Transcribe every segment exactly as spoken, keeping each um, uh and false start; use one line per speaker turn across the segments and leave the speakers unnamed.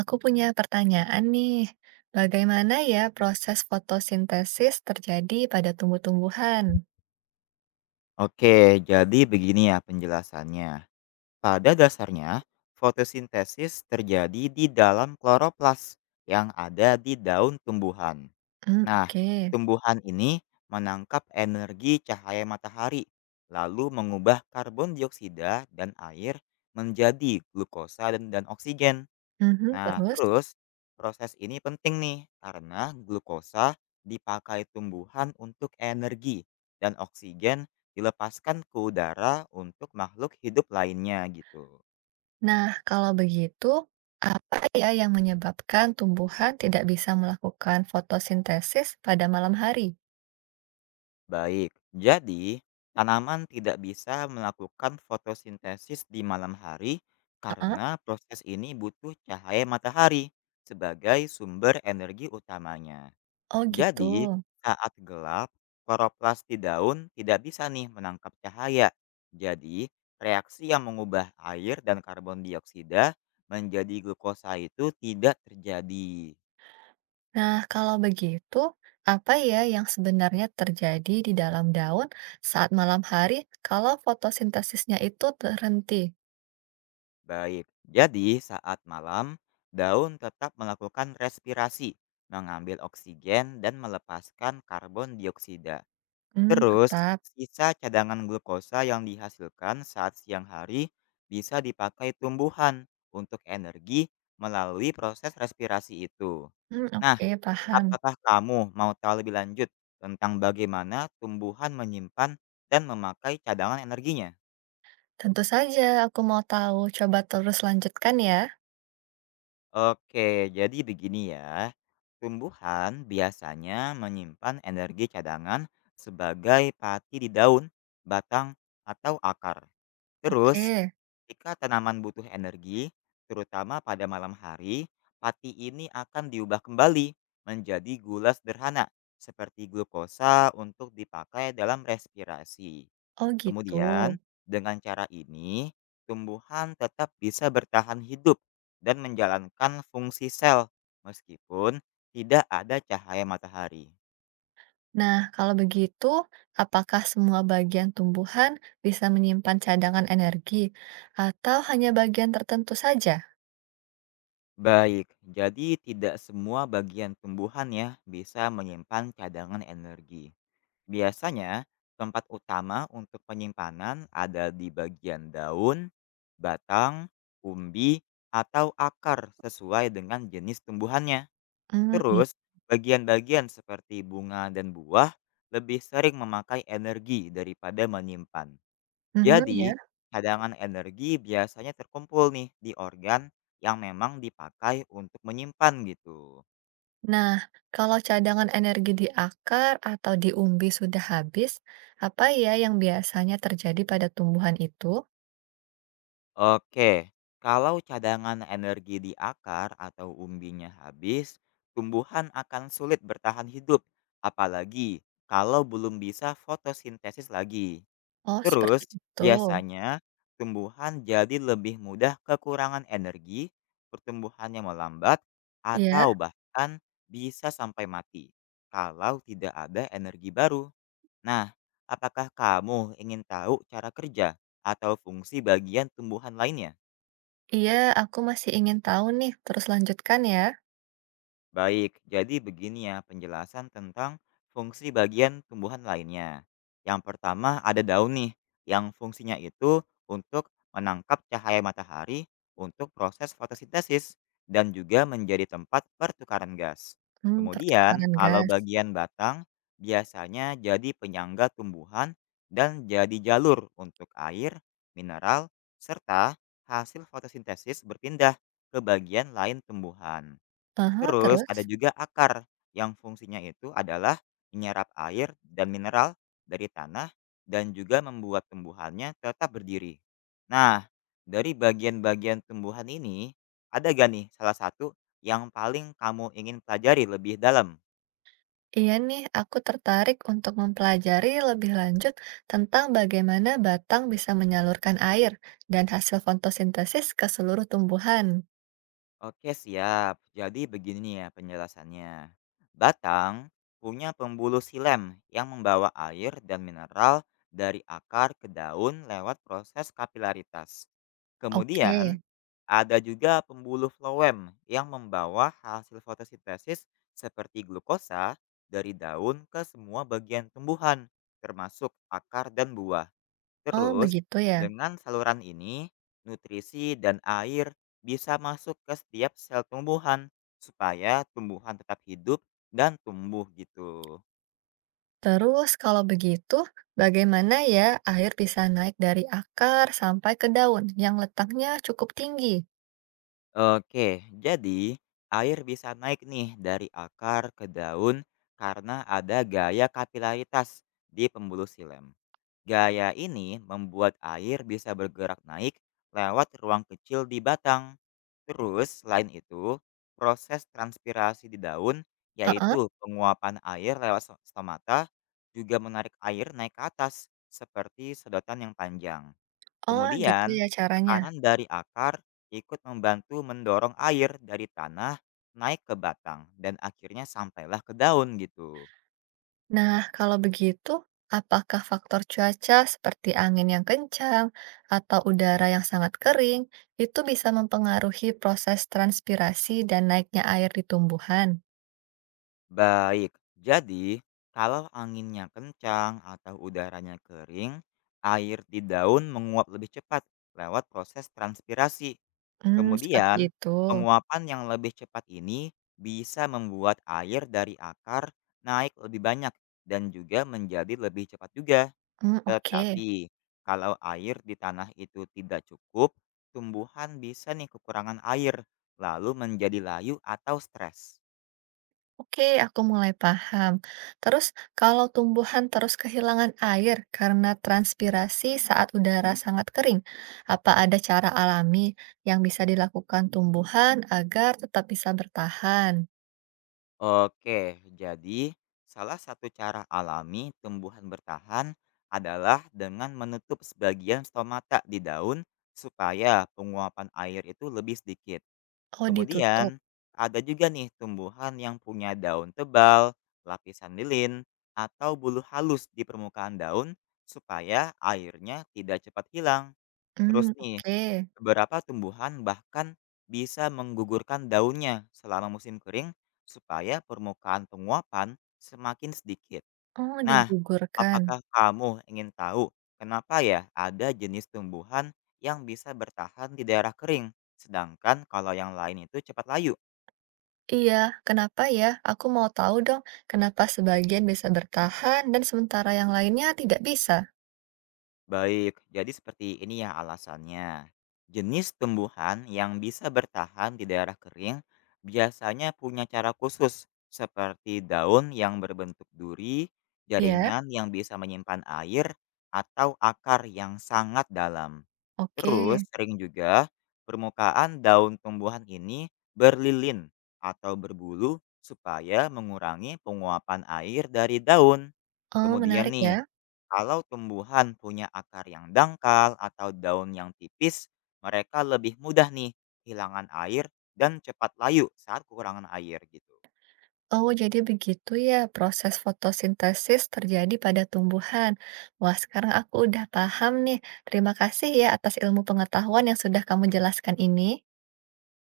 Aku punya pertanyaan nih, bagaimana ya proses fotosintesis terjadi pada tumbuh-tumbuhan?
Oke, jadi begini ya penjelasannya. Pada dasarnya, fotosintesis terjadi di dalam kloroplas yang ada di daun tumbuhan.
Hmm,
Nah,
oke.
tumbuhan ini menangkap energi cahaya matahari, lalu mengubah karbon dioksida dan air menjadi glukosa dan, dan oksigen.
Mhm,
Nah,
terus,
terus proses ini penting nih karena glukosa dipakai tumbuhan untuk energi dan oksigen dilepaskan ke udara untuk makhluk hidup lainnya gitu.
nah kalau begitu, apa ya yang menyebabkan tumbuhan tidak bisa melakukan fotosintesis pada malam hari?
Baik, jadi tanaman tidak bisa melakukan fotosintesis di malam hari
Heeh.
karena proses ini butuh cahaya matahari sebagai sumber energi utamanya.
Oh gitu.
Jadi, saat gelap, kloroplasti daun tidak bisa nih menangkap cahaya. Jadi, reaksi yang mengubah air dan karbon dioksida menjadi glukosa itu tidak terjadi.
Nah, kalau begitu, apa ya yang sebenarnya terjadi di dalam daun saat malam hari kalau fotosintesisnya itu terhenti?
Baik, jadi saat malam, daun tetap melakukan respirasi, mengambil oksigen dan melepaskan karbon dioksida.
Hmm,
Terus,
tetap.
sisa cadangan glukosa yang dihasilkan saat siang hari bisa dipakai tumbuhan untuk energi melalui proses respirasi itu.
Hmm,
Nah,
oke, paham.
apakah kamu mau tahu lebih lanjut tentang bagaimana tumbuhan menyimpan dan memakai cadangan energinya?
Tentu saja aku mau tahu, coba terus lanjutkan ya.
Oke, jadi begini ya. Tumbuhan biasanya menyimpan energi cadangan sebagai pati di daun, batang, atau akar. Terus,
Oke.
jika tanaman butuh energi, terutama pada malam hari, pati ini akan diubah kembali menjadi gula sederhana seperti glukosa untuk dipakai dalam respirasi.
Oh gitu.
Kemudian, dengan cara ini, tumbuhan tetap bisa bertahan hidup dan menjalankan fungsi sel meskipun tidak ada cahaya matahari.
Nah kalau begitu, apakah semua bagian tumbuhan bisa menyimpan cadangan energi atau hanya bagian tertentu saja?
Baik, jadi tidak semua bagian tumbuhan ya bisa menyimpan cadangan energi. Biasanya, tempat utama untuk penyimpanan ada di bagian daun, batang, umbi, atau akar sesuai dengan jenis tumbuhannya.
Hmm, iya.
Terus, bagian-bagian seperti bunga dan buah lebih sering memakai energi daripada menyimpan.
Mhm,
Jadi,
ya.
cadangan energi biasanya terkumpul nih di organ yang memang dipakai untuk menyimpan gitu.
Nah, kalau cadangan energi di akar atau di umbi sudah habis, apa ya yang biasanya terjadi pada tumbuhan itu?
Oke, kalau cadangan energi di akar atau umbinya habis, tumbuhan akan sulit bertahan hidup, apalagi kalau belum bisa fotosintesis lagi.
Oh
Terus,
seperti itu.
biasanya tumbuhan jadi lebih mudah kekurangan energi, pertumbuhannya melambat,
Iya?
atau bahkan bisa sampai mati kalau tidak ada energi baru. Nah, apakah kamu ingin tahu cara kerja atau fungsi bagian tumbuhan lainnya?
Iya, aku masih ingin tahu nih, terus lanjutkan ya.
Baik, jadi begini ya penjelasan tentang fungsi bagian tumbuhan lainnya. Yang pertama ada daun nih, yang fungsinya itu untuk menangkap cahaya matahari untuk proses fotosintesis dan juga menjadi tempat pertukaran gas.
Hmm,
Kemudian,
pertukaran
kalau
gas.
bagian batang biasanya jadi penyangga tumbuhan dan jadi jalur untuk air, mineral, serta hasil fotosintesis berpindah ke bagian lain tumbuhan.
Aha,
Terus ada
terus?
juga akar, yang fungsinya itu adalah menyerap air dan mineral dari tanah dan juga membuat tumbuhannya tetap berdiri. Nah, dari bagian-bagian tumbuhan ini, ada gak nih salah satu yang paling kamu ingin pelajari lebih dalam?
Iya nih, aku tertarik untuk mempelajari lebih lanjut tentang bagaimana batang bisa menyalurkan air dan hasil fotosintesis ke seluruh tumbuhan.
Oke, siap. Jadi begini nih ya penjelasannya. Batang punya pembuluh silem yang membawa air dan mineral dari akar ke daun lewat proses kapilaritas.
Oke,
Kemudian, ada juga pembuluh floem yang membawa hasil fotosintesis seperti glukosa dari daun ke semua bagian tumbuhan, termasuk akar dan buah.
oh
Terus,
begitu ya.
dengan saluran ini, nutrisi dan air bisa masuk ke setiap sel tumbuhan supaya tumbuhan tetap hidup dan tumbuh gitu.
Terus kalau begitu, bagaimana ya air bisa naik dari akar sampai ke daun yang letaknya cukup tinggi?
Oke, jadi air bisa naik nih dari akar ke daun karena ada gaya kapilaritas di pembuluh silem. Gaya ini membuat air bisa bergerak naik lewat ruang kecil di batang. Terus, selain itu, proses transpirasi di daun,
Heeh.
yaitu penguapan air lewat sto- stomata, juga menarik air naik ke atas, seperti sedotan yang panjang.
Oh gitu
Kemudian,
ya caranya.
tekanan dari akar ikut membantu mendorong air dari tanah naik ke batang dan akhirnya sampailah ke daun gitu.
Nah, kalau begitu, apakah faktor cuaca seperti angin yang kencang atau udara yang sangat kering itu bisa mempengaruhi proses transpirasi dan naiknya air di tumbuhan?
Baik, jadi kalau anginnya kencang atau udaranya kering, air di daun menguap lebih cepat lewat proses transpirasi.
Hmm, seperti
Kemudian,
itu.
penguapan yang lebih cepat ini bisa membuat air dari akar naik lebih banyak dan juga menjadi lebih cepat juga.
Hmm, oke.
Tetapi, kalau air di tanah itu tidak cukup, tumbuhan bisa nih kekurangan air, lalu menjadi layu atau stres.
Oke, aku mulai paham. Terus, kalau tumbuhan terus kehilangan air karena transpirasi saat udara sangat kering, apa ada cara alami yang bisa dilakukan tumbuhan agar tetap bisa bertahan?
Oke, jadi salah satu cara alami tumbuhan bertahan adalah dengan menutup sebagian stomata di daun supaya penguapan air itu lebih sedikit.
Oh, ditutup.
Kemudian, ada juga nih tumbuhan yang punya daun tebal, lapisan lilin, atau bulu halus di permukaan daun supaya airnya tidak cepat hilang. Terus
Hmm,
nih,
oke.
beberapa tumbuhan bahkan bisa menggugurkan daunnya selama musim kering supaya permukaan penguapan semakin sedikit.
Oh,
Nah,
digugurkan.
apakah kamu ingin tahu kenapa ya ada jenis tumbuhan yang bisa bertahan di daerah kering, sedangkan kalau yang lain itu cepat layu?
Iya, kenapa ya? Aku mau tahu dong, kenapa sebagian bisa bertahan dan sementara yang lainnya tidak bisa?
Baik, jadi seperti ini ya alasannya. Jenis tumbuhan yang bisa bertahan di daerah kering biasanya punya cara khusus, seperti daun yang berbentuk duri,
Iya?
jaringan yang bisa menyimpan air, atau akar yang sangat dalam.
Oke.
Terus sering juga permukaan daun tumbuhan ini berlilin atau berbulu supaya mengurangi penguapan air dari daun.
Oh,
Kemudian
menarik
nih,
ya.
kalau tumbuhan punya akar yang dangkal atau daun yang tipis, mereka lebih mudah nih kehilangan air dan cepat layu saat kekurangan air gitu.
Oh, jadi begitu ya proses fotosintesis terjadi pada tumbuhan. Wah, sekarang aku udah paham nih. Terima kasih ya atas ilmu pengetahuan yang sudah kamu jelaskan ini.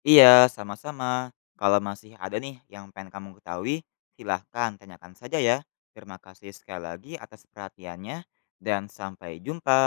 Iya, sama-sama. Kalau masih ada nih yang pengen kamu ketahui, silahkan tanyakan saja ya. Terima kasih sekali lagi atas perhatiannya, dan sampai jumpa.